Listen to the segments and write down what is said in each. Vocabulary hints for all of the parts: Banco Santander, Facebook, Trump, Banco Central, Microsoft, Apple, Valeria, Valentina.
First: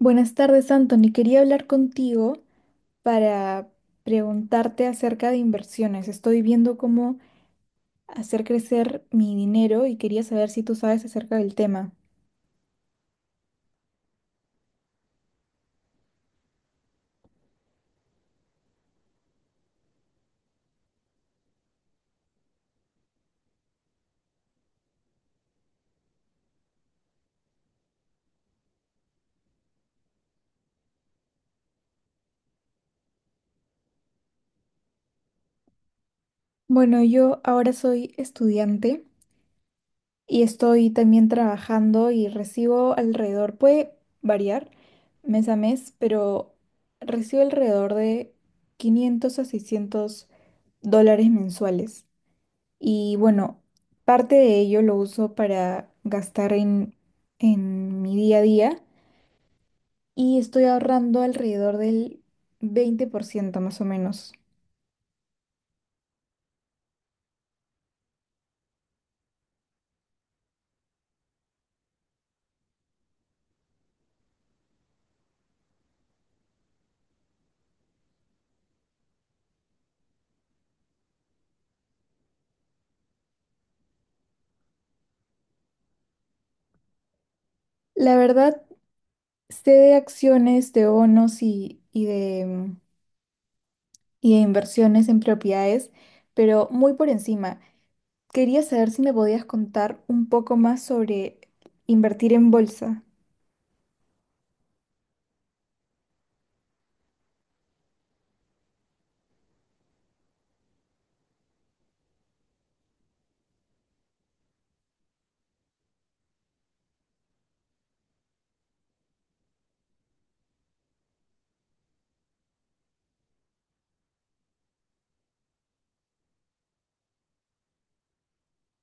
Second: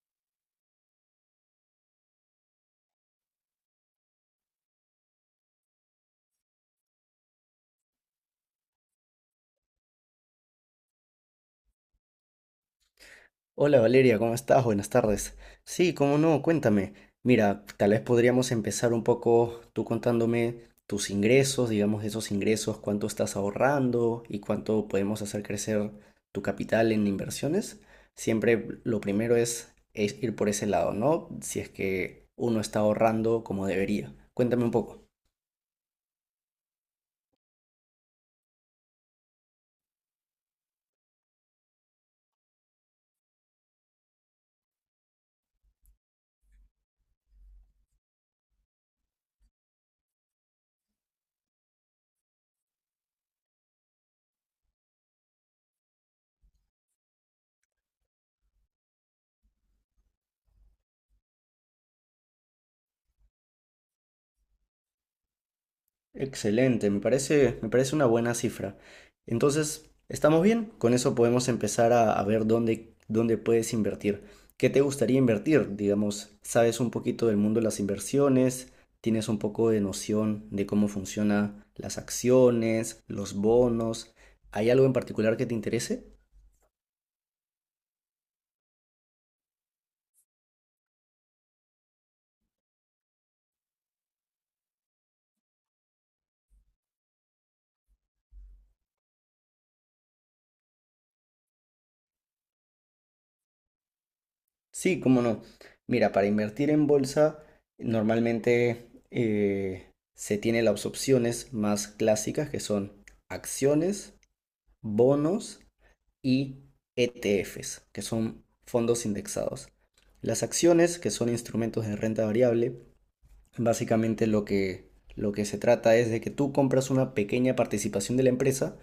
Buenas tardes, Anthony. Quería hablar contigo para preguntarte acerca de inversiones. Estoy viendo cómo hacer crecer mi dinero y quería saber si tú sabes acerca del tema. Hola Valeria, ¿cómo estás? Buenas tardes. Sí, cómo no, cuéntame. Mira, tal vez podríamos empezar un poco tú contándome tus ingresos, digamos esos ingresos, cuánto estás ahorrando y cuánto podemos hacer crecer tu capital en inversiones. Siempre lo primero es ir por ese lado, ¿no? Si es que uno está ahorrando como debería. Cuéntame un poco. Bueno, yo ahora soy estudiante y estoy también trabajando y recibo alrededor, puede variar mes a mes, pero recibo alrededor de $500 a $600 mensuales. Y bueno, parte de ello lo uso para gastar en mi día a día y estoy ahorrando alrededor del 20% más o menos. Excelente, me parece una buena cifra. Entonces, ¿estamos bien? Con eso podemos empezar a ver dónde puedes invertir. ¿Qué te gustaría invertir? Digamos, ¿sabes un poquito del mundo de las inversiones? ¿Tienes un poco de noción de cómo funcionan las acciones, los bonos? ¿Hay algo en particular que te interese? La verdad, sé de acciones, de bonos y de y de inversiones en propiedades, pero muy por encima. Quería saber si me podías contar un poco más sobre invertir en bolsa. Sí, cómo no. Mira, para invertir en bolsa, normalmente se tiene las opciones más clásicas que son acciones, bonos y ETFs, que son fondos indexados. Las acciones, que son instrumentos de renta variable, básicamente lo que se trata es de que tú compras una pequeña participación de la empresa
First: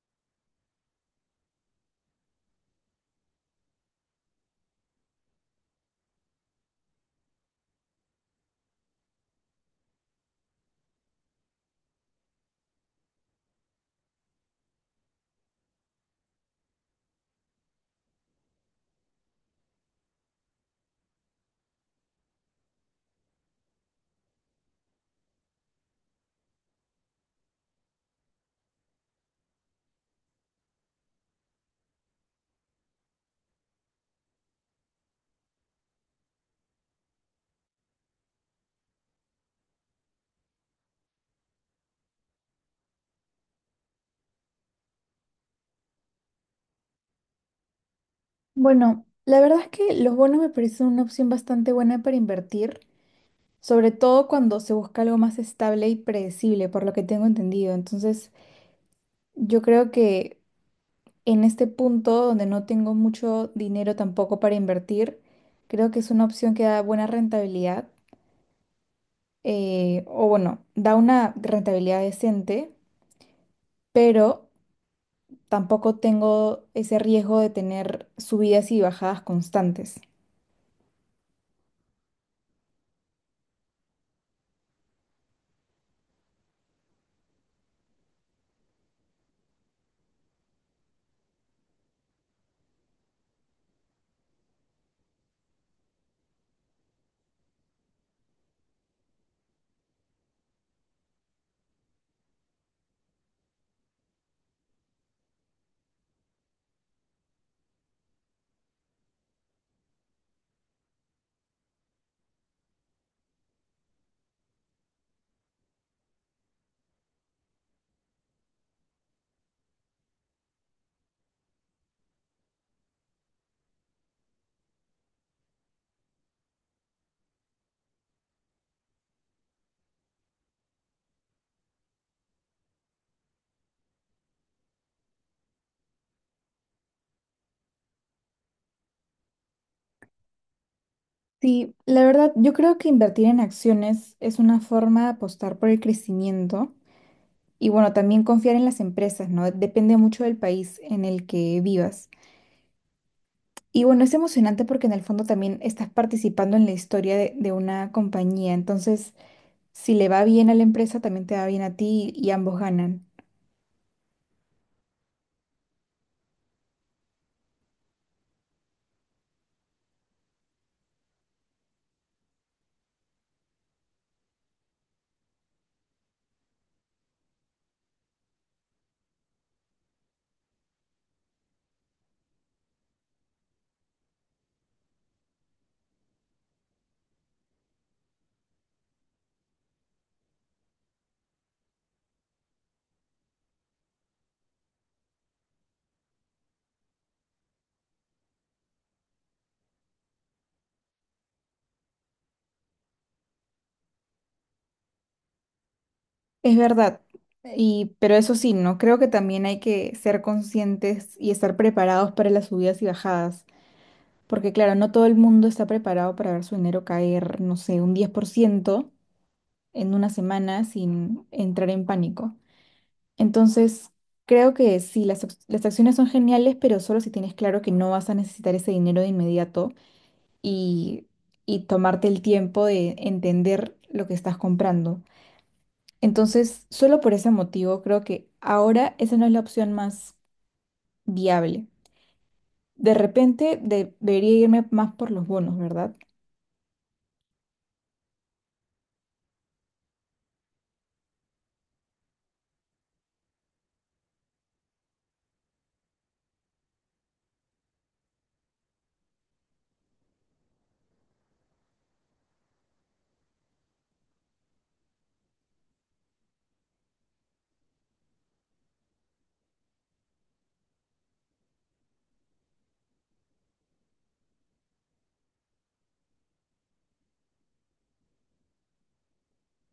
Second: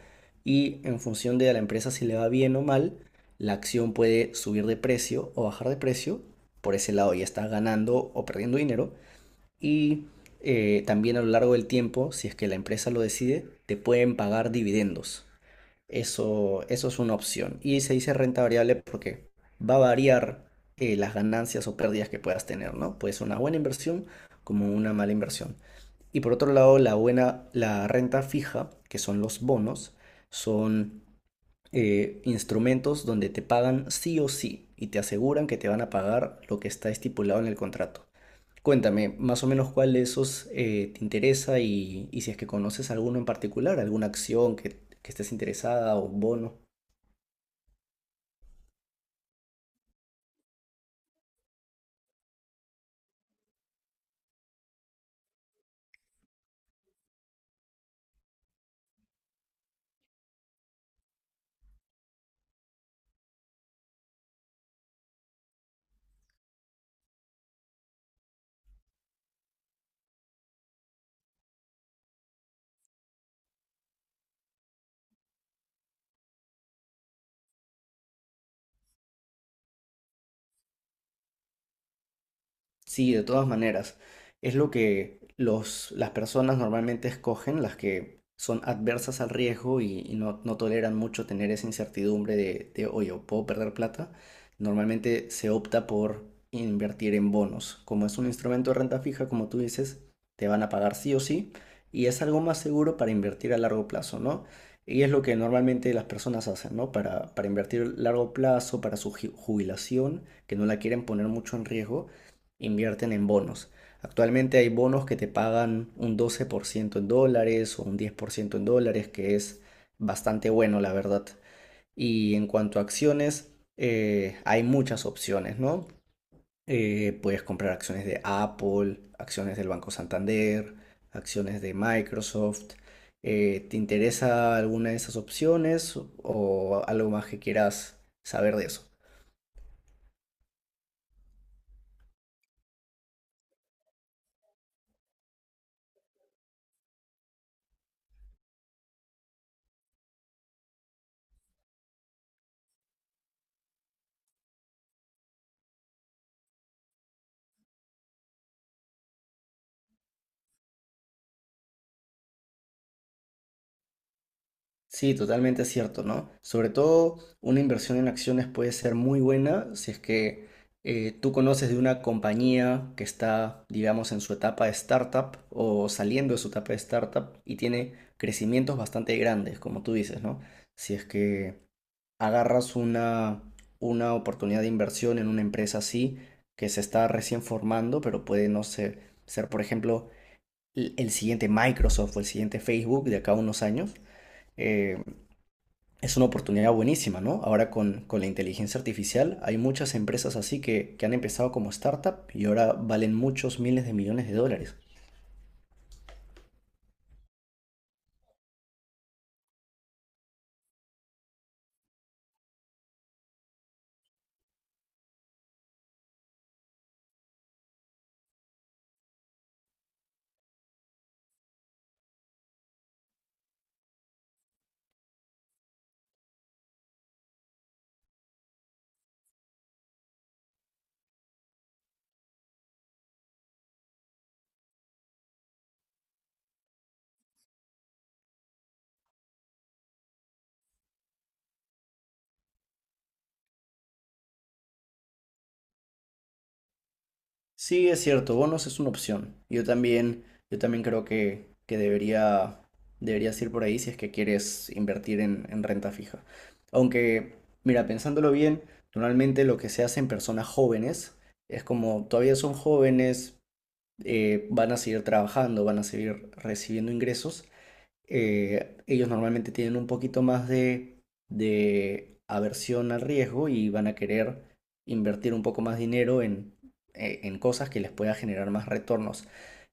y en función de a la empresa si le va bien o mal, la acción puede subir de precio o bajar de precio. Por ese lado ya estás ganando o perdiendo dinero. Y también a lo largo del tiempo, si es que la empresa lo decide, te pueden pagar dividendos. Eso es una opción. Y se dice renta variable porque va a variar las ganancias o pérdidas que puedas tener, ¿no? Puede ser una buena inversión como una mala inversión. Y por otro lado, la renta fija, que son los bonos, son instrumentos donde te pagan sí o sí y te aseguran que te van a pagar lo que está estipulado en el contrato. Cuéntame, más o menos cuál de esos te interesa y si es que conoces alguno en particular, alguna que estés interesada o bono. Bueno, la verdad es que los bonos me parecen una opción bastante buena para invertir, sobre todo cuando se busca algo más estable y predecible, por lo que tengo entendido. Entonces, yo creo que en este punto donde no tengo mucho dinero tampoco para invertir, creo que es una opción que da buena rentabilidad, o bueno, da una rentabilidad decente, pero tampoco tengo ese riesgo de tener subidas y bajadas constantes. Sí, de todas maneras. Es lo que las personas normalmente escogen, las que son adversas al riesgo y no toleran mucho tener esa incertidumbre oye, ¿puedo perder plata? Normalmente se opta por invertir en bonos. Como es un instrumento de renta fija, como tú dices, te van a pagar sí o sí y es algo más seguro para invertir a largo plazo, ¿no? Y es lo que normalmente las personas hacen, ¿no? Para invertir a largo plazo, para su jubilación, que no la quieren poner mucho en riesgo invierten en bonos. Actualmente hay bonos que te pagan un 12% en dólares o un 10% en dólares, que es bastante bueno, la verdad. Y en cuanto a acciones, hay muchas opciones, ¿no? Puedes comprar acciones de Apple, acciones del Banco Santander, acciones de Microsoft. ¿Te interesa alguna de esas opciones o algo más que quieras saber de eso? Sí, la verdad, yo creo que invertir en acciones es una forma de apostar por el crecimiento. Y bueno, también confiar en las empresas, ¿no? Depende mucho del país en el que vivas. Y bueno, es emocionante porque en el fondo también estás participando en la historia de una compañía. Entonces, si le va bien a la empresa, también te va bien a ti y ambos ganan. Sí, totalmente cierto, ¿no? Sobre todo una inversión en acciones puede ser muy buena si es que tú conoces de una compañía que está, digamos, en su etapa de startup o saliendo de su etapa de startup y tiene crecimientos bastante grandes, como tú dices, ¿no? Si es que agarras una oportunidad de inversión en una empresa así que se está recién formando, pero puede, no sé, ser, por ejemplo, el siguiente Microsoft o el siguiente Facebook de acá a unos años. eh, es una oportunidad buenísima, ¿no? Ahora con la inteligencia artificial hay muchas empresas así que han empezado como startup y ahora valen muchos miles de millones de dólares. Es verdad. Y, pero eso sí, ¿no? Creo que también hay que ser conscientes y estar preparados para las subidas y bajadas. Porque claro, no todo el mundo está preparado para ver su dinero caer, no sé, un 10% en una semana sin entrar en pánico. Entonces, creo que sí, las acciones son geniales, pero solo si tienes claro que no vas a necesitar ese dinero de inmediato y, y tomarte el tiempo de entender lo que estás comprando. Entonces, solo por ese motivo, creo que ahora esa no es la opción más viable. De repente, debería irme más por los bonos, ¿verdad? Sí, es cierto, bonos es una opción. Yo también creo que debería, deberías ir por ahí si es que quieres invertir en renta fija. Aunque, mira, pensándolo bien, normalmente lo que se hace en personas jóvenes es como todavía son jóvenes, van a seguir trabajando, van a seguir recibiendo ingresos ellos normalmente tienen un poquito más de aversión al riesgo y van a querer invertir un poco más dinero en cosas que les pueda generar más retornos.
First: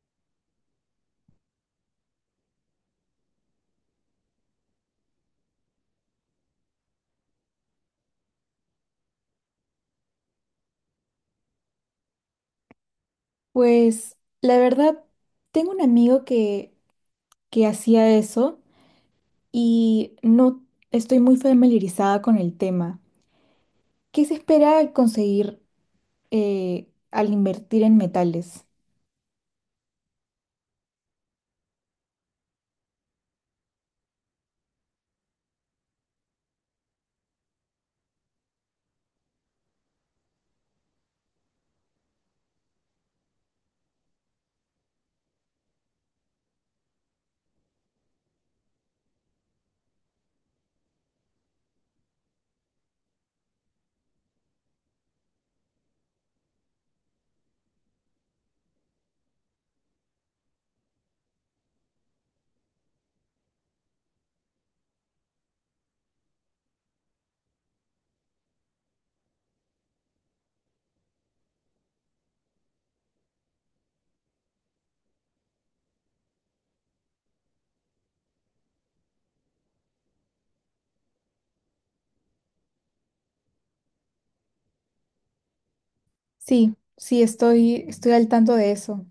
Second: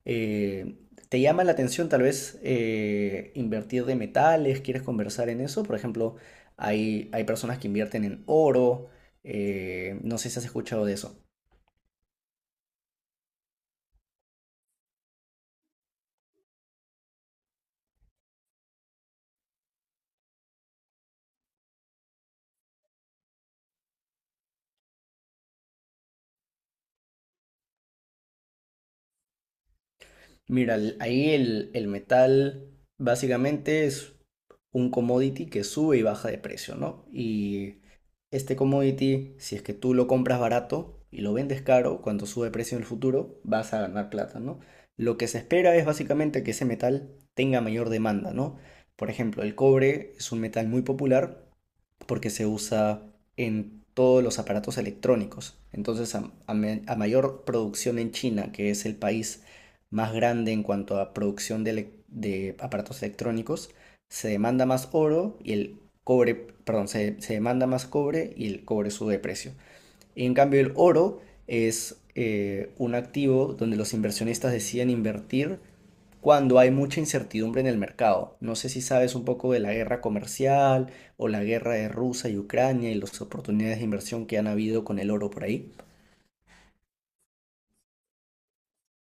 Eh, ¿Te llama la atención tal vez invertir de metales? ¿Quieres conversar en eso? Por ejemplo, hay personas que invierten en oro. No sé si has escuchado de eso. Pues, la verdad, tengo un amigo que hacía eso y no estoy muy familiarizada con el tema. ¿Qué se espera conseguir al invertir en metales? Mira, ahí el metal básicamente es un commodity que sube y baja de precio, ¿no? Y este commodity, si es que tú lo compras barato y lo vendes caro, cuando sube de precio en el futuro, vas a ganar plata, ¿no? Lo que se espera es básicamente que ese metal tenga mayor demanda, ¿no? Por ejemplo, el cobre es un metal muy popular porque se usa en todos los aparatos electrónicos. Entonces, a mayor producción en China, que es el país más grande en cuanto a producción de aparatos electrónicos, se demanda más oro y el cobre, perdón, se demanda más cobre y el cobre sube de precio. Y en cambio, el oro es un activo donde los inversionistas deciden invertir cuando hay mucha incertidumbre en el mercado. No sé si sabes un poco de la guerra comercial o la guerra de Rusia y Ucrania y las oportunidades de inversión que han habido con el oro por ahí. Sí, sí, estoy al tanto de eso.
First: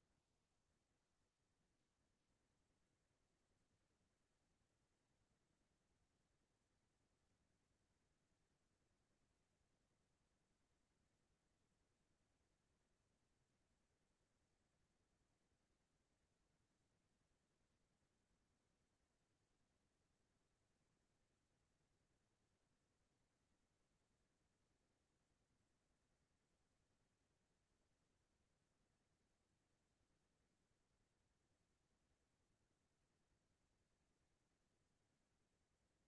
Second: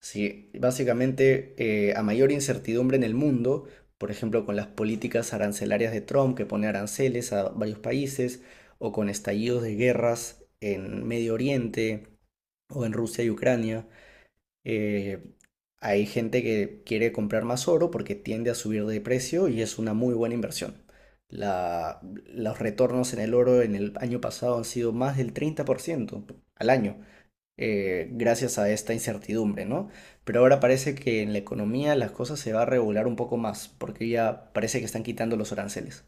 Sí, básicamente a mayor incertidumbre en el mundo, por ejemplo con las políticas arancelarias de Trump que pone aranceles a varios países o con estallidos de guerras en Medio Oriente o en Rusia y Ucrania, Eh, hay gente que quiere comprar más oro porque tiende a subir de precio y es una muy buena inversión. La- los retornos en el oro en el año pasado han sido más del 30% al año, gracias a esta incertidumbre, ¿no? Pero ahora parece que en la economía las cosas se va a regular un poco más porque ya parece que están quitando los aranceles.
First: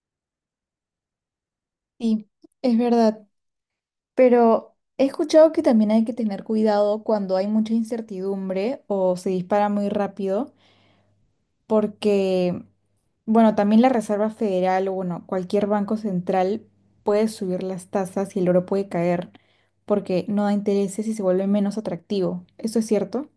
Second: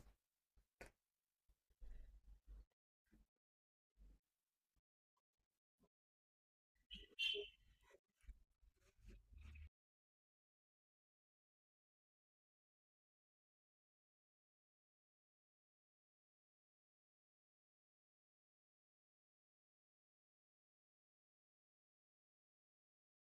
Sí, es verdad. Pero he escuchado que también hay que tener cuidado cuando hay mucha incertidumbre o se dispara muy rápido, porque, bueno, también la Reserva Federal o, bueno, cualquier banco central puede subir las tasas y el oro puede caer, porque no da intereses y se vuelve menos atractivo. ¿Eso es cierto?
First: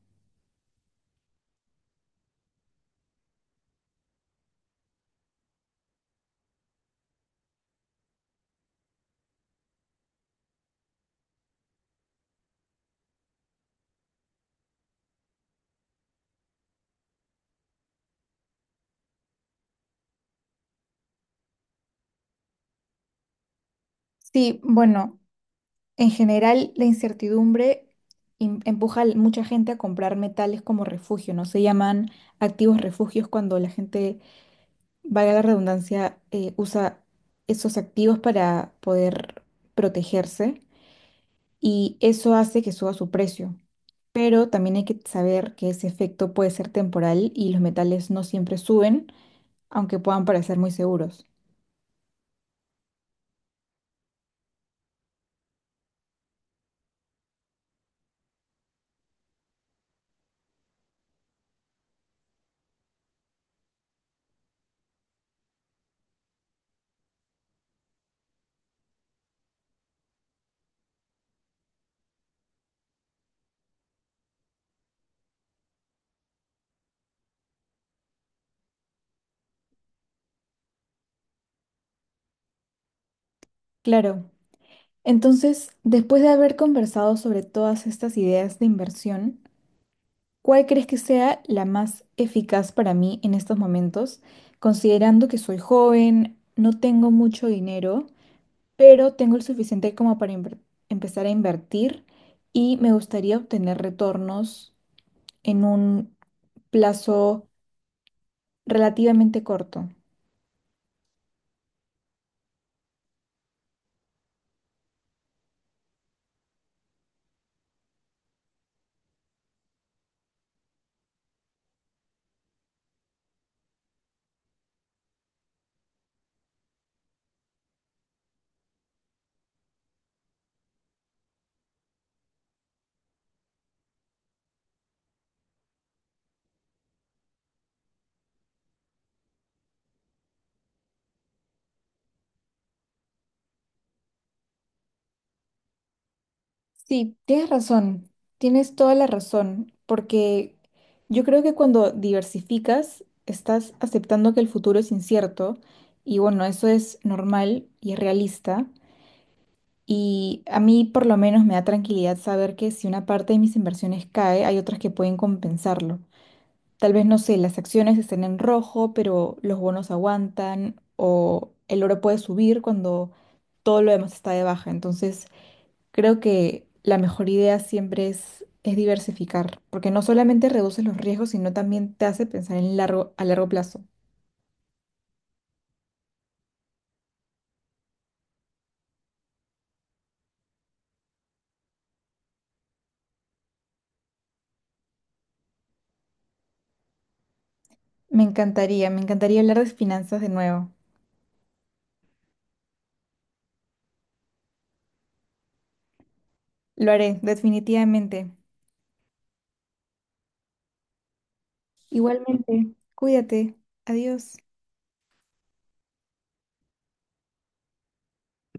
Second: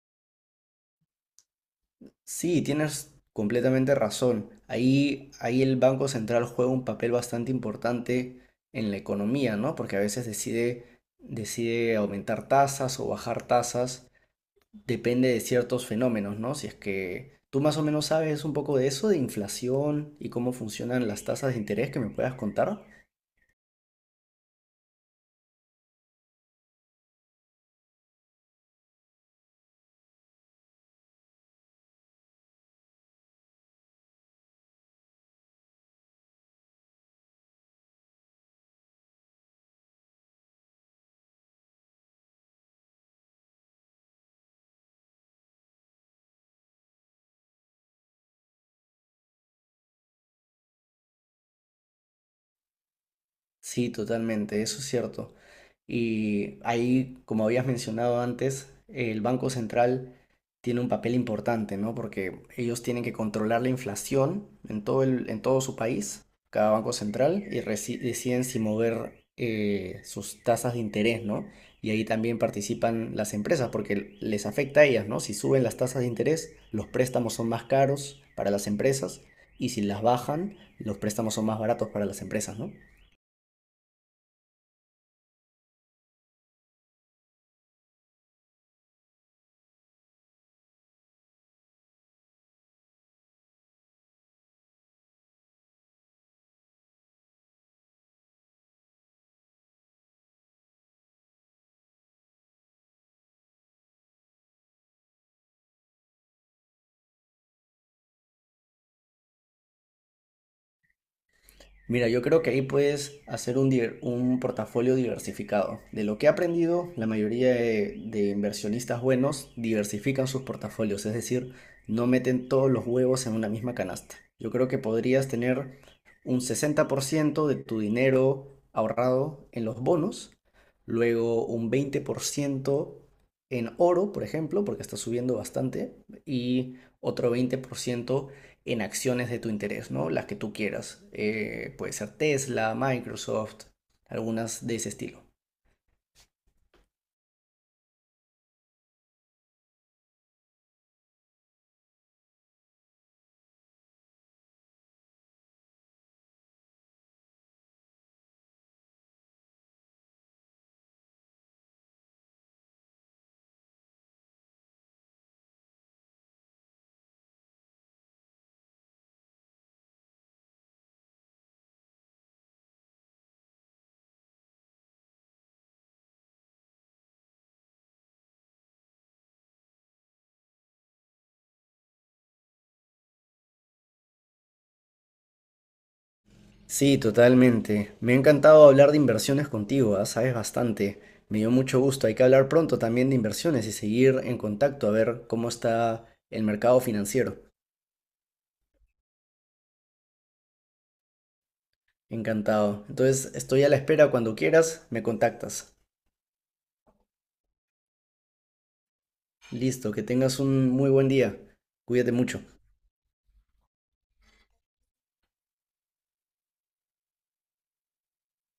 Sí, tienes completamente razón. Ahí el Banco Central juega un papel bastante importante en la economía, ¿no? Porque a veces decide aumentar tasas o bajar tasas, depende de ciertos fenómenos, ¿no? Si es que tú más o menos sabes un poco de eso, de inflación y cómo funcionan las tasas de interés que me puedas contar. Sí, bueno. En general, la incertidumbre empuja a mucha gente a comprar metales como refugio, ¿no? Se llaman activos refugios cuando la gente, valga la redundancia, usa esos activos para poder protegerse y eso hace que suba su precio. Pero también hay que saber que ese efecto puede ser temporal y los metales no siempre suben, aunque puedan parecer muy seguros. Sí, totalmente, eso es cierto. Y ahí, como habías mencionado antes, el Banco Central tiene un papel importante, ¿no? Porque ellos tienen que controlar la inflación en todo su país, cada banco central, y deciden si mover sus tasas de interés, ¿no? Y ahí también participan las empresas porque les afecta a ellas, ¿no? Si suben las tasas de interés, los préstamos son más caros para las empresas y si las bajan, los préstamos son más baratos para las empresas, ¿no? Claro. Entonces, después de haber conversado sobre todas estas ideas de inversión, ¿cuál crees que sea la más eficaz para mí en estos momentos, considerando que soy joven, no tengo mucho dinero, pero tengo el suficiente como para empezar a invertir y me gustaría obtener retornos en un plazo relativamente corto? Mira, yo creo que ahí puedes hacer un portafolio diversificado. De lo que he aprendido, la mayoría de inversionistas buenos diversifican sus portafolios, es decir, no meten todos los huevos en una misma canasta. Yo creo que podrías tener un 60% de tu dinero ahorrado en los bonos, luego un 20% en oro, por ejemplo, porque está subiendo bastante, y otro 20% en acciones de tu interés, ¿no? Las que tú quieras. Puede ser Tesla, Microsoft, algunas de ese estilo. Sí, tienes razón, tienes toda la razón, porque yo creo que cuando diversificas, estás aceptando que el futuro es incierto y bueno, eso es normal y es realista. Y a mí por lo menos me da tranquilidad saber que si una parte de mis inversiones cae, hay otras que pueden compensarlo. Tal vez, no sé, las acciones estén en rojo, pero los bonos aguantan o el oro puede subir cuando todo lo demás está de baja. Entonces, creo que la mejor idea siempre es diversificar, porque no solamente reduces los riesgos, sino también te hace pensar en largo, a largo plazo. Sí, totalmente. Me ha encantado hablar de inversiones contigo, ¿ah? Sabes bastante. Me dio mucho gusto. Hay que hablar pronto también de inversiones y seguir en contacto a ver cómo está el mercado financiero. Me encantaría hablar de finanzas de nuevo. Encantado. Entonces, estoy a la espera. Cuando quieras, me contactas. Lo haré, definitivamente. Listo, que tengas un muy buen día. Cuídate mucho. Igualmente, cuídate. Adiós.